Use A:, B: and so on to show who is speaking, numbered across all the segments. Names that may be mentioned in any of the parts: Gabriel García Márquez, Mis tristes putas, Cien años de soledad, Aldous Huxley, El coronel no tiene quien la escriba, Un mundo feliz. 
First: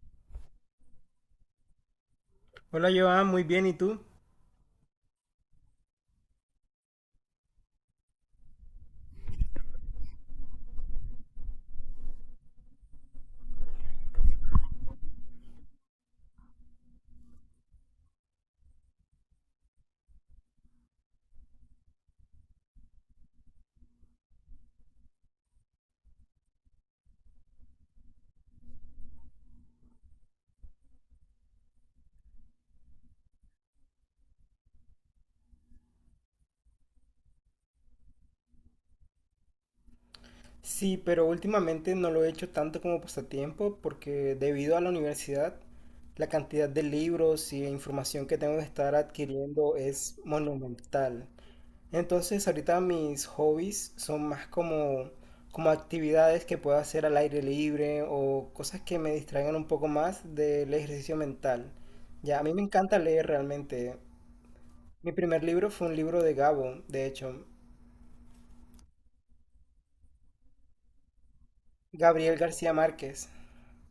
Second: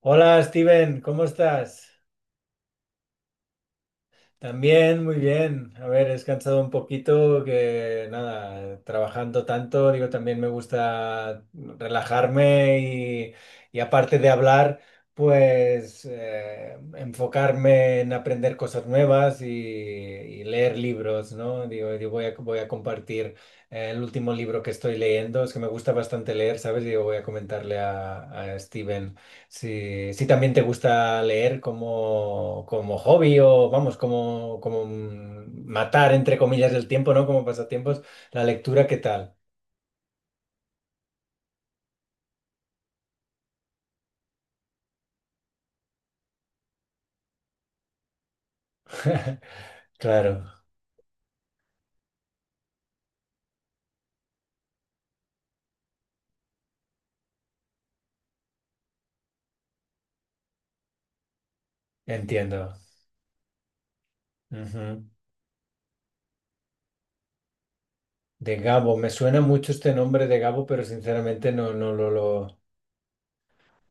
A: Hola Steven, ¿cómo estás?
B: Hola Joan, muy bien, ¿y tú?
A: También, muy bien. A ver, he descansado un poquito, que nada, trabajando tanto, digo, también me gusta relajarme y aparte de hablar, pues enfocarme en aprender cosas nuevas y leer libros, ¿no? Digo, voy a compartir el último libro que estoy leyendo, es que me gusta bastante leer, ¿sabes? Digo, voy a comentarle a Steven. Si también te gusta leer como hobby, o vamos, como matar entre comillas el tiempo, ¿no? Como pasatiempos, la lectura, ¿qué tal?
B: Sí, pero últimamente no lo he hecho tanto como pasatiempo porque debido a la universidad, la cantidad de libros y de información que tengo que estar adquiriendo es
A: Claro,
B: monumental. Entonces ahorita mis hobbies son más como, como actividades que puedo hacer al aire libre o cosas que me distraigan un poco más del ejercicio mental. Ya, a mí me
A: entiendo.
B: encanta leer realmente.
A: Ujú.
B: Mi primer libro fue un libro de Gabo, de hecho,
A: De Gabo, me suena mucho este nombre de Gabo, pero sinceramente no, no lo,
B: Gabriel
A: lo...
B: García Márquez.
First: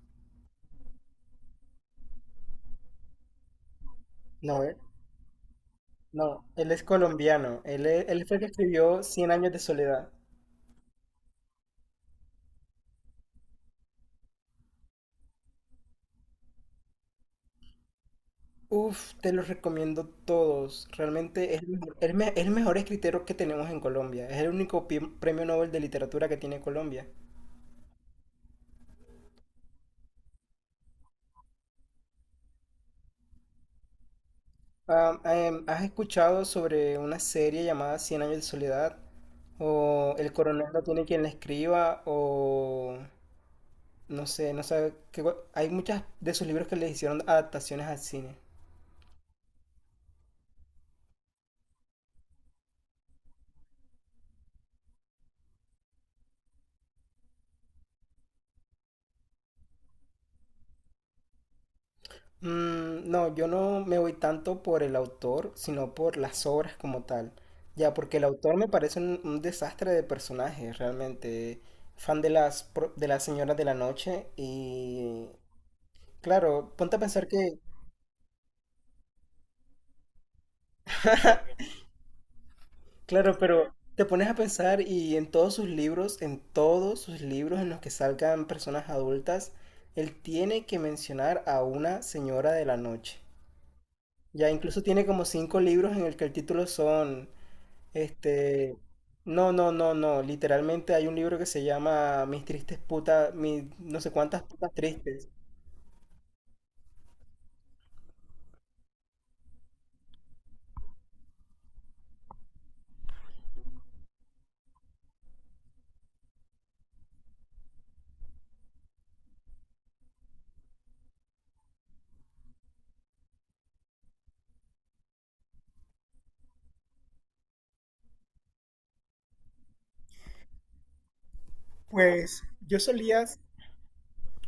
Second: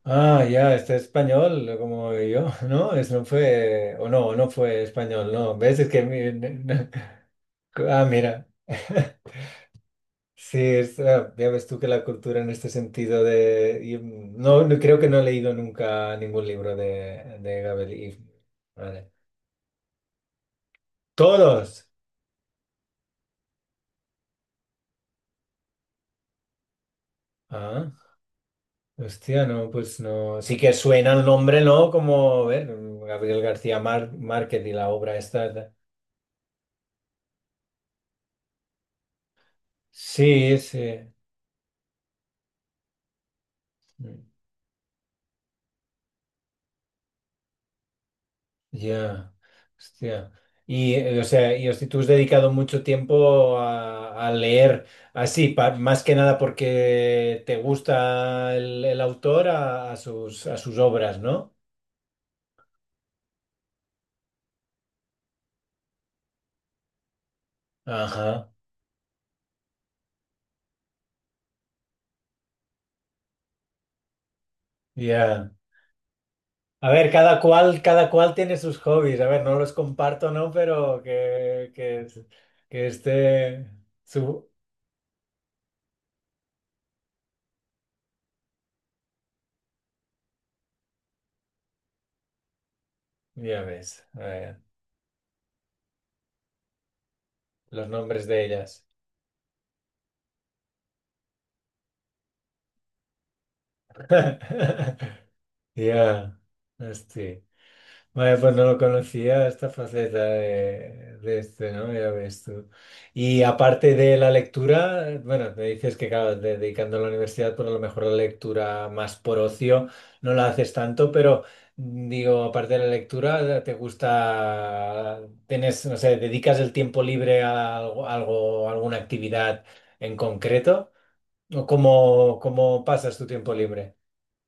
A: Ah, ya, este es español, como yo, ¿no? Es, no fue, o no, no
B: No,
A: fue español, ¿no? ¿Ves? Es que...
B: no, él es colombiano. Él,
A: Ah,
B: él fue el
A: mira.
B: que escribió Cien años de soledad.
A: Sí, es, ah, ya ves tú que la cultura en este sentido de... y, no, no, creo que no he leído nunca ningún libro de Gabel Ibn. Vale.
B: Uf, te los recomiendo todos. Realmente es el
A: ¡Todos!
B: mejor, el mejor escritor que tenemos en Colombia. Es el único premio Nobel de literatura que tiene Colombia.
A: Ah, hostia, no, pues no. Sí que suena el nombre, ¿no? Como, a ver, Gabriel García Márquez y la obra
B: Ah,
A: esta.
B: ¿has escuchado sobre una serie llamada Cien años de soledad? O El
A: Sí,
B: coronel
A: sí.
B: no tiene quien la escriba, o no sé, no sé, que, hay muchas de sus libros que les hicieron adaptaciones al cine.
A: Ya, hostia. Y, o sea, y hostia, tú has dedicado mucho tiempo a leer así, más que nada porque te gusta el autor, a sus obras, ¿no?
B: Mm, no, yo no me voy tanto por el autor, sino por las obras como tal. Ya, porque el
A: Ajá,
B: autor me parece un desastre de personaje, realmente. Fan de las, de las señoras de la noche y...
A: ya.
B: Claro,
A: A
B: ponte a
A: ver,
B: pensar que...
A: cada cual tiene sus hobbies. A ver, no los comparto, ¿no? Pero que,
B: Claro,
A: esté
B: pero te pones a
A: su...
B: pensar y en todos sus libros, en todos sus libros en los que salgan personas adultas, él tiene que mencionar a una señora de la noche.
A: Ya ves, a
B: Ya
A: ver,
B: incluso tiene como cinco libros en el que el título son.
A: los nombres de
B: Este,
A: ellas.
B: no, no, no, no. Literalmente hay un libro que se llama Mis tristes putas, mis no sé cuántas putas tristes.
A: Ya, hostia. Vaya, pues no lo conocía esta faceta de este, ¿no? Ya ves tú. Y aparte de la lectura, bueno, me dices que, claro, dedicando a la universidad, pues a lo mejor la lectura más por ocio no la haces tanto, pero digo, aparte de la lectura, ¿te gusta, tienes, no sé, dedicas el tiempo libre a algo, alguna actividad en concreto? ¿O cómo,
B: Pues
A: cómo pasas tu tiempo libre?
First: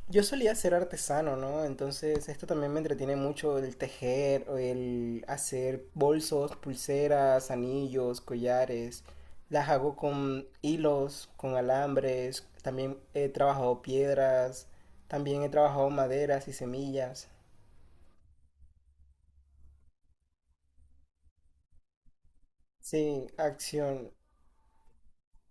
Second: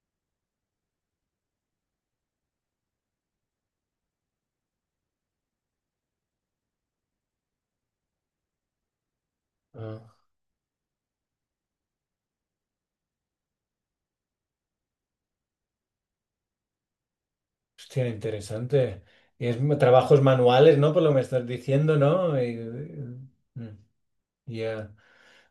B: yo solía ser artesano, ¿no? Entonces esto también me entretiene mucho el tejer, o el hacer bolsos, pulseras, anillos, collares. Las hago con hilos, con alambres. También he trabajado piedras. También he trabajado maderas y semillas.
A: Hostia, interesante. Y es trabajos manuales, ¿no? Por lo que me estás diciendo, ¿no?
B: Sí, acción.
A: Ya.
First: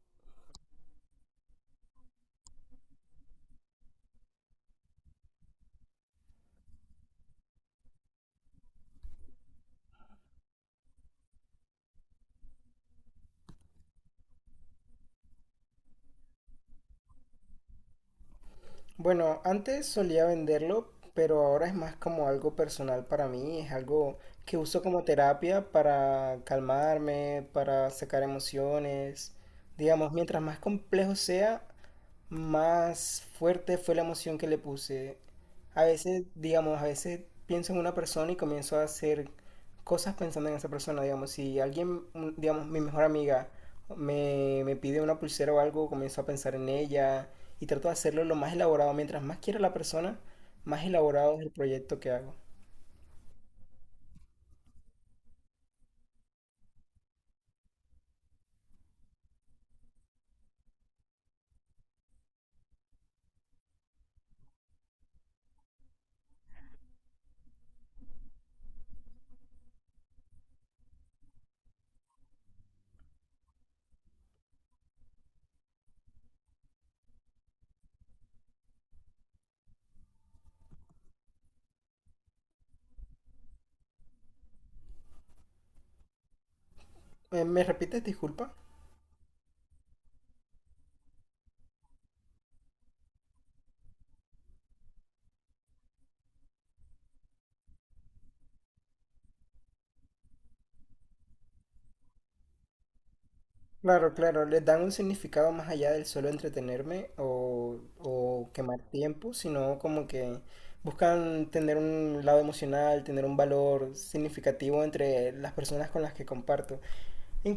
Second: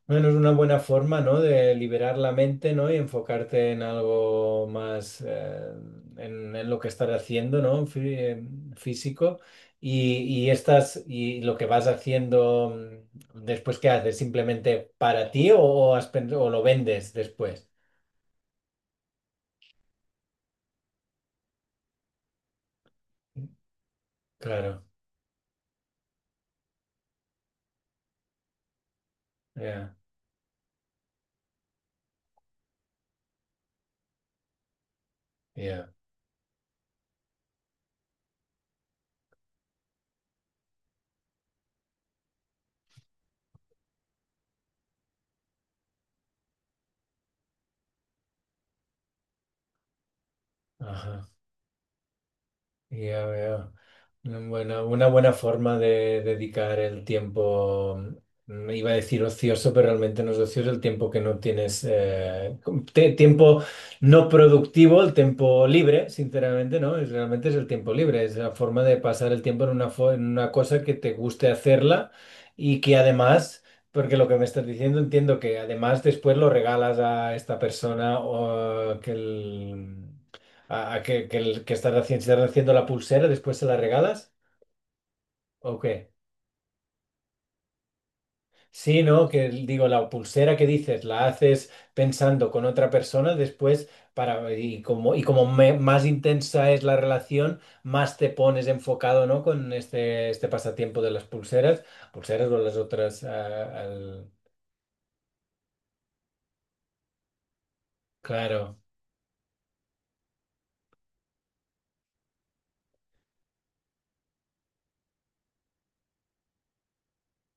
A: Bueno, es una buena forma, ¿no? De liberar la mente, ¿no? Y enfocarte en algo más, en lo que estás haciendo, ¿no? Físico. Y, y lo que vas haciendo después, ¿qué haces? ¿Simplemente para ti, o has o lo vendes después?
B: Bueno, antes solía venderlo, pero ahora es más como algo personal para mí, es algo que
A: Claro,
B: uso como terapia para calmarme, para sacar emociones.
A: ya,
B: Digamos, mientras más complejo sea, más fuerte fue la emoción que le puse. A
A: ya.
B: veces, digamos, a veces pienso en una persona y comienzo a hacer cosas pensando en esa persona, digamos, si alguien, digamos, mi mejor amiga me pide una pulsera o algo, comienzo a pensar en ella y trato de hacerlo lo más elaborado. Mientras más quiera la persona, más
A: Ajá.
B: elaborado es el proyecto que hago.
A: Ya veo. Bueno, una buena forma de dedicar el tiempo, iba a decir ocioso, pero realmente no es ocioso el tiempo que no tienes, tiempo no productivo, el tiempo libre, sinceramente, ¿no? Es, realmente es el tiempo libre, es la forma de pasar el tiempo en en una cosa que te guste hacerla y que además... ¿Porque lo que me estás diciendo entiendo que además después lo regalas a esta persona, o que el, a que, el- que estás haciendo, si estás haciendo la pulsera, después se la regalas? ¿O qué?
B: ¿Me repites, disculpa?
A: Sí, ¿no? Que digo, la pulsera que dices, la haces pensando con otra persona, después más intensa es la relación, más te pones enfocado, ¿no? Con este pasatiempo de las pulseras o las otras,
B: Claro, claro, les dan un significado más allá del solo entretenerme o
A: claro,
B: quemar tiempo, sino como que buscan tener un lado emocional, tener un valor significativo entre las personas con las que comparto.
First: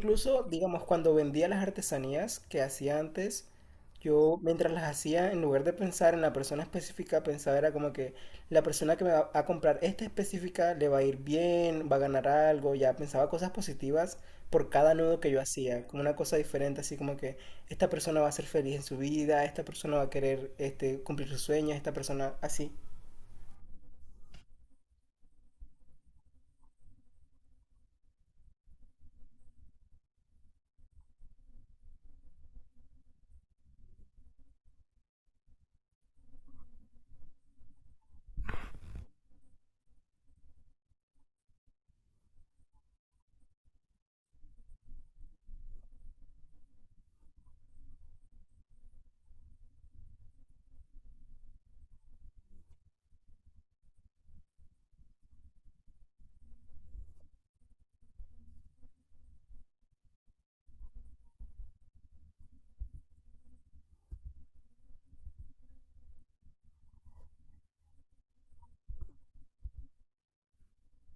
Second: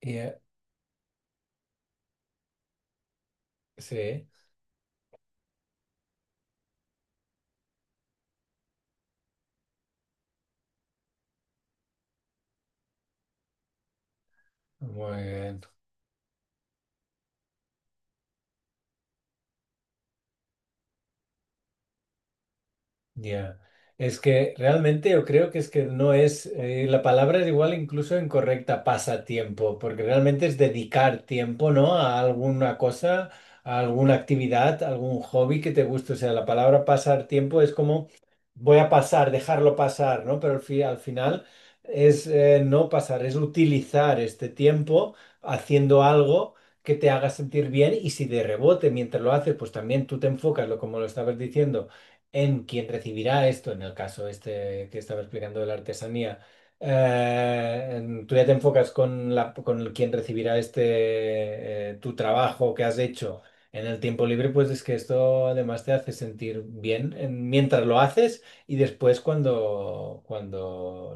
A: y, eh,
B: digamos, cuando vendía las artesanías que hacía antes,
A: sí,
B: yo mientras las hacía, en lugar de pensar en la persona específica, pensaba era como que la persona que me va a comprar esta específica le va a ir bien, va a ganar algo, ya pensaba cosas positivas por cada nudo
A: muy
B: que yo
A: bien.
B: hacía, como una cosa diferente, así como que esta persona va a ser feliz en su vida, esta persona va a querer este, cumplir sus sueños, esta persona así.
A: Ya, es que realmente yo creo que es que no es, la palabra es igual incluso incorrecta, pasatiempo, porque realmente es dedicar tiempo, ¿no? A alguna cosa, a alguna actividad, a algún hobby que te guste. O sea, la palabra pasar tiempo es como voy a pasar, dejarlo pasar, ¿no? Pero al final es, no pasar, es utilizar este tiempo haciendo algo que te haga sentir bien, y si de rebote mientras lo haces, pues también tú te enfocas, lo como lo estabas diciendo, en quien recibirá esto, en el caso este que estaba explicando de la artesanía, tú ya te enfocas con la, con el quien recibirá este, tu trabajo que has hecho en el tiempo libre. Pues es que esto además te hace sentir bien mientras lo haces, y después cuando, cuando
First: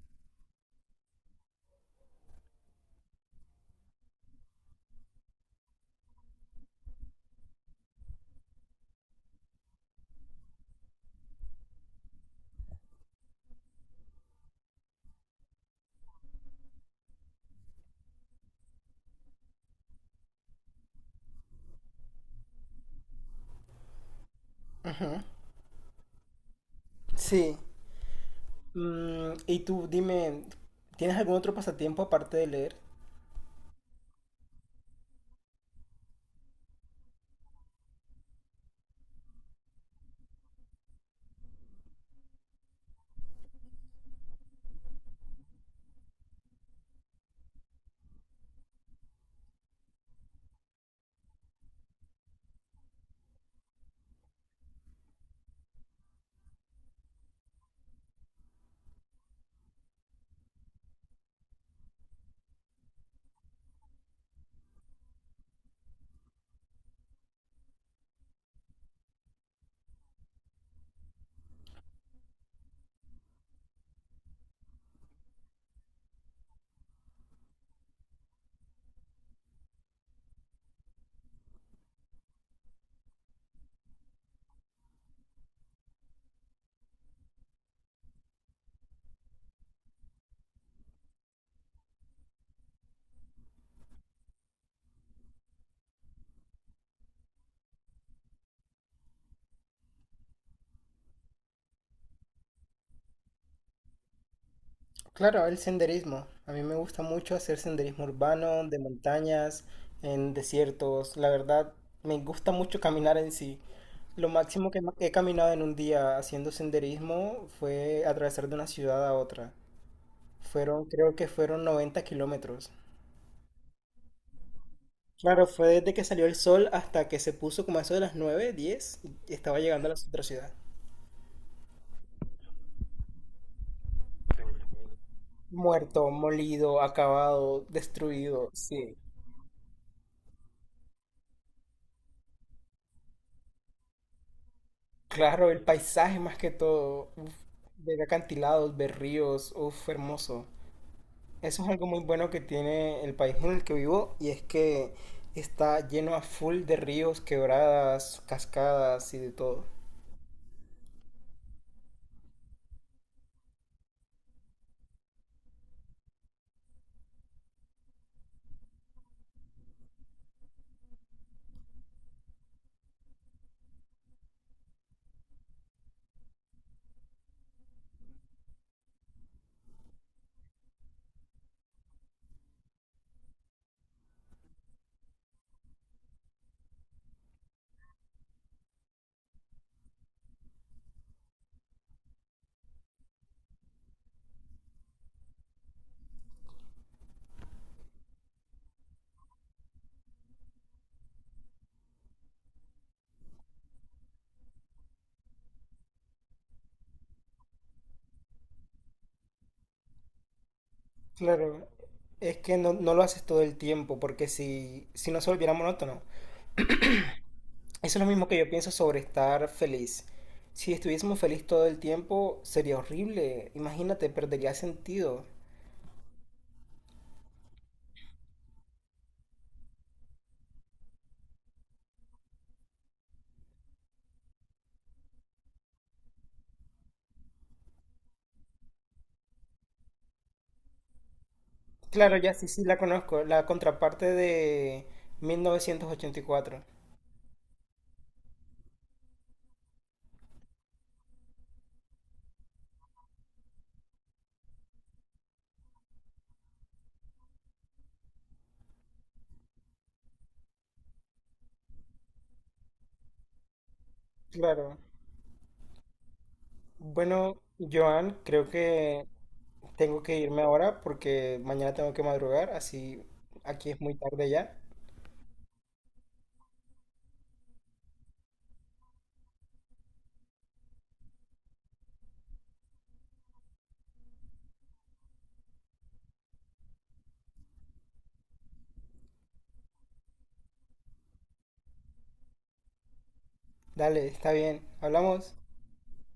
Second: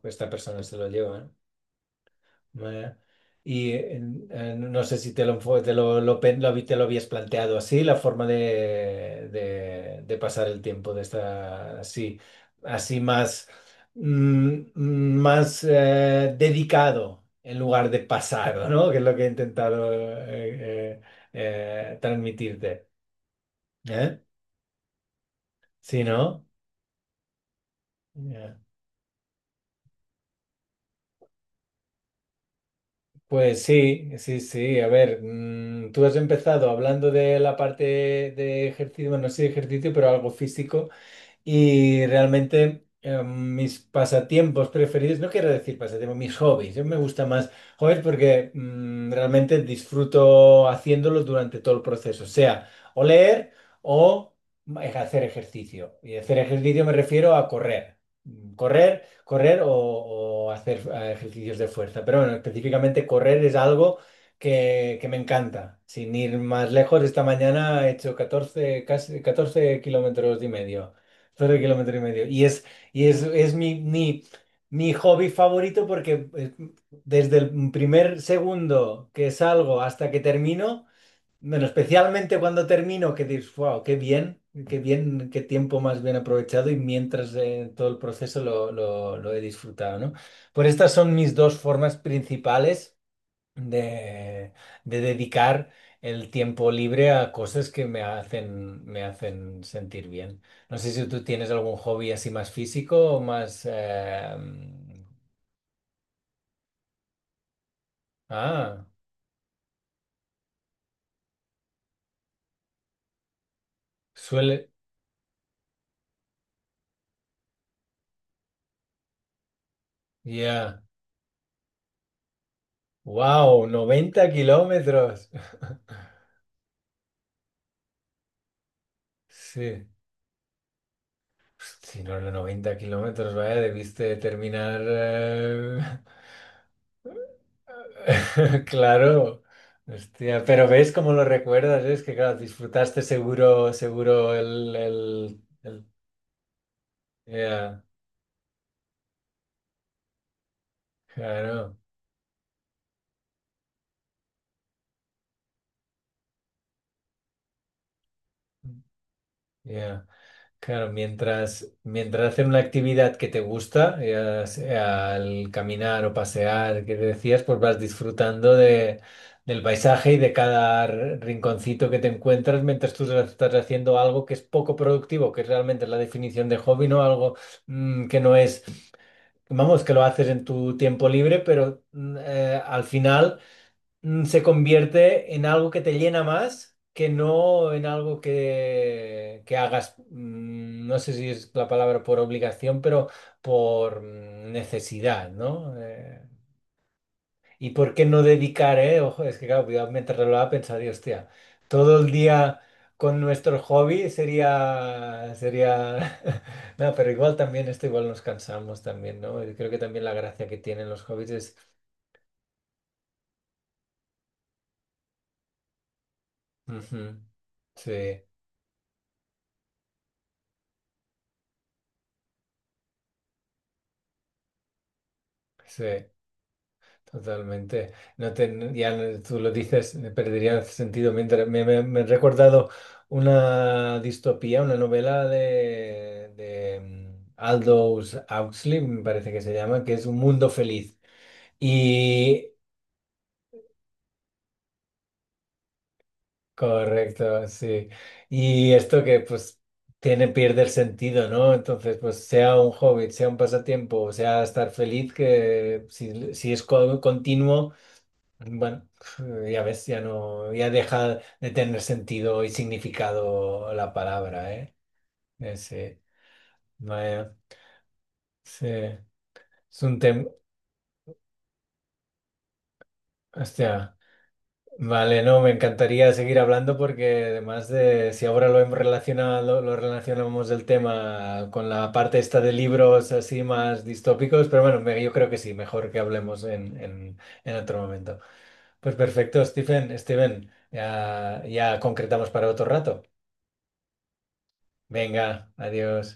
A: lo- esta persona se lo lleva, ¿eh? Vaya. Y no sé si te lo, enfo- te lo, te lo habías planteado así, la forma de pasar el tiempo de esta, así, así más, mm, más dedicado en lugar de pasado, ¿no? Que es lo que he intentado, transmitirte. ¿Eh?
B: Ujú.
A: ¿Sí, no?
B: Sí. Mm, y tú, dime, ¿tienes algún otro pasatiempo aparte de leer?
A: Pues sí, sí, sí. A ver, tú has empezado hablando de la parte de ejercicio, bueno, no sé de ejercicio, pero algo físico. Y realmente, mis pasatiempos preferidos, no quiero decir pasatiempos, mis hobbies. Yo me gusta más hobbies porque realmente disfruto haciéndolos durante todo el proceso, sea o leer o hacer ejercicio. Y hacer ejercicio me refiero a correr. Correr o hacer, ejercicios de fuerza. Pero bueno, específicamente correr es algo que me encanta. Sin ir más lejos, esta mañana he hecho 14, casi 14,5 km. Solo 1,5 km. Es mi hobby favorito porque, desde el primer segundo que salgo hasta que termino, bueno, especialmente cuando termino, que dices, wow, qué bien, qué bien, qué tiempo más bien aprovechado, y mientras, todo el proceso lo he disfrutado, ¿no? Pues estas son mis dos formas principales de, de dedicar el tiempo libre a cosas que me hacen sentir bien. No sé si tú tienes algún hobby así más físico o más...
B: Claro, el senderismo. A mí me gusta mucho hacer senderismo urbano, de
A: ah,
B: montañas, en desiertos. La verdad, me gusta mucho caminar en sí. Lo
A: suele...
B: máximo que he caminado en un día haciendo senderismo fue atravesar de una ciudad a otra.
A: Ya.
B: Fueron, creo que fueron 90 kilómetros.
A: Wow, 90 km.
B: Claro, fue desde que salió el sol hasta que se puso como a eso de las 9, 10, y estaba
A: Sí.
B: llegando a la otra ciudad.
A: Si no, los 90 km, vaya, debiste terminar.
B: Muerto, molido, acabado, destruido, sí.
A: Claro, hostia, pero ves cómo lo recuerdas, ¿eh? Es que claro, disfrutaste seguro, seguro
B: Claro, el paisaje más que todo, uf,
A: ya,
B: ver acantilados, ver ríos, uf, hermoso. Eso es
A: claro,
B: algo muy bueno que tiene el país en el que vivo y es que está lleno a full de ríos, quebradas, cascadas y de todo.
A: ya. Claro, mientras hacer una actividad que te gusta, ya sea al caminar o pasear, que decías, pues vas disfrutando del paisaje y de cada rinconcito que te encuentras mientras tú estás haciendo algo que es poco productivo, que realmente es realmente la definición de hobby, ¿no? Algo que no es, vamos, que lo haces en tu tiempo libre, pero al final se convierte en algo que te llena, más que no en algo que hagas, no sé si es la palabra por obligación, pero por necesidad, ¿no? ¿Y por qué no dedicar, eh? Ojo, es que claro, cuidado, mientras lo hablaba pensaba, Dios, hostia, todo el día con nuestro hobby sería, no, pero igual también esto igual nos cansamos también, ¿no? y creo que también la gracia que tienen los hobbies es...
B: Claro, es que no, no lo haces todo el tiempo porque si no se volviera monótono.
A: Ujú.
B: Eso es lo
A: Sí,
B: mismo que yo pienso sobre estar feliz. Si estuviésemos feliz todo el tiempo sería horrible, imagínate, perdería sentido.
A: sí. Totalmente. No, tú lo dices, perdería sentido. Mientras, me he recordado una distopía, una novela de Aldous Huxley, me parece que se llama, que es Un mundo feliz.
B: Claro, ya
A: Y
B: sí, sí la conozco, la contraparte de 1984.
A: correcto, sí. Y esto que, pues, tiene, pierde el sentido, ¿no? Entonces, pues sea un hobby, sea un pasatiempo, sea estar feliz, que si es continuo. Bueno, ya ves, ya no, ya deja de tener sentido y significado la palabra, ¿eh?
B: Claro.
A: Ese, vaya,
B: Bueno, Joan, creo
A: sí,
B: que
A: es un
B: tengo que
A: tema,
B: irme ahora porque mañana tengo que madrugar, así aquí es muy
A: hostia,
B: tarde ya.
A: vale, no, me encantaría seguir hablando, porque además de, si ahora lo hemos relacionado, lo relacionamos el tema con la parte esta de libros así más distópicos, pero bueno, yo creo que sí, mejor que hablemos en otro momento. Pues perfecto, Stephen, Steven, ya, ya concretamos para otro rato.
B: Dale, está bien, hablamos.
A: Venga, adiós.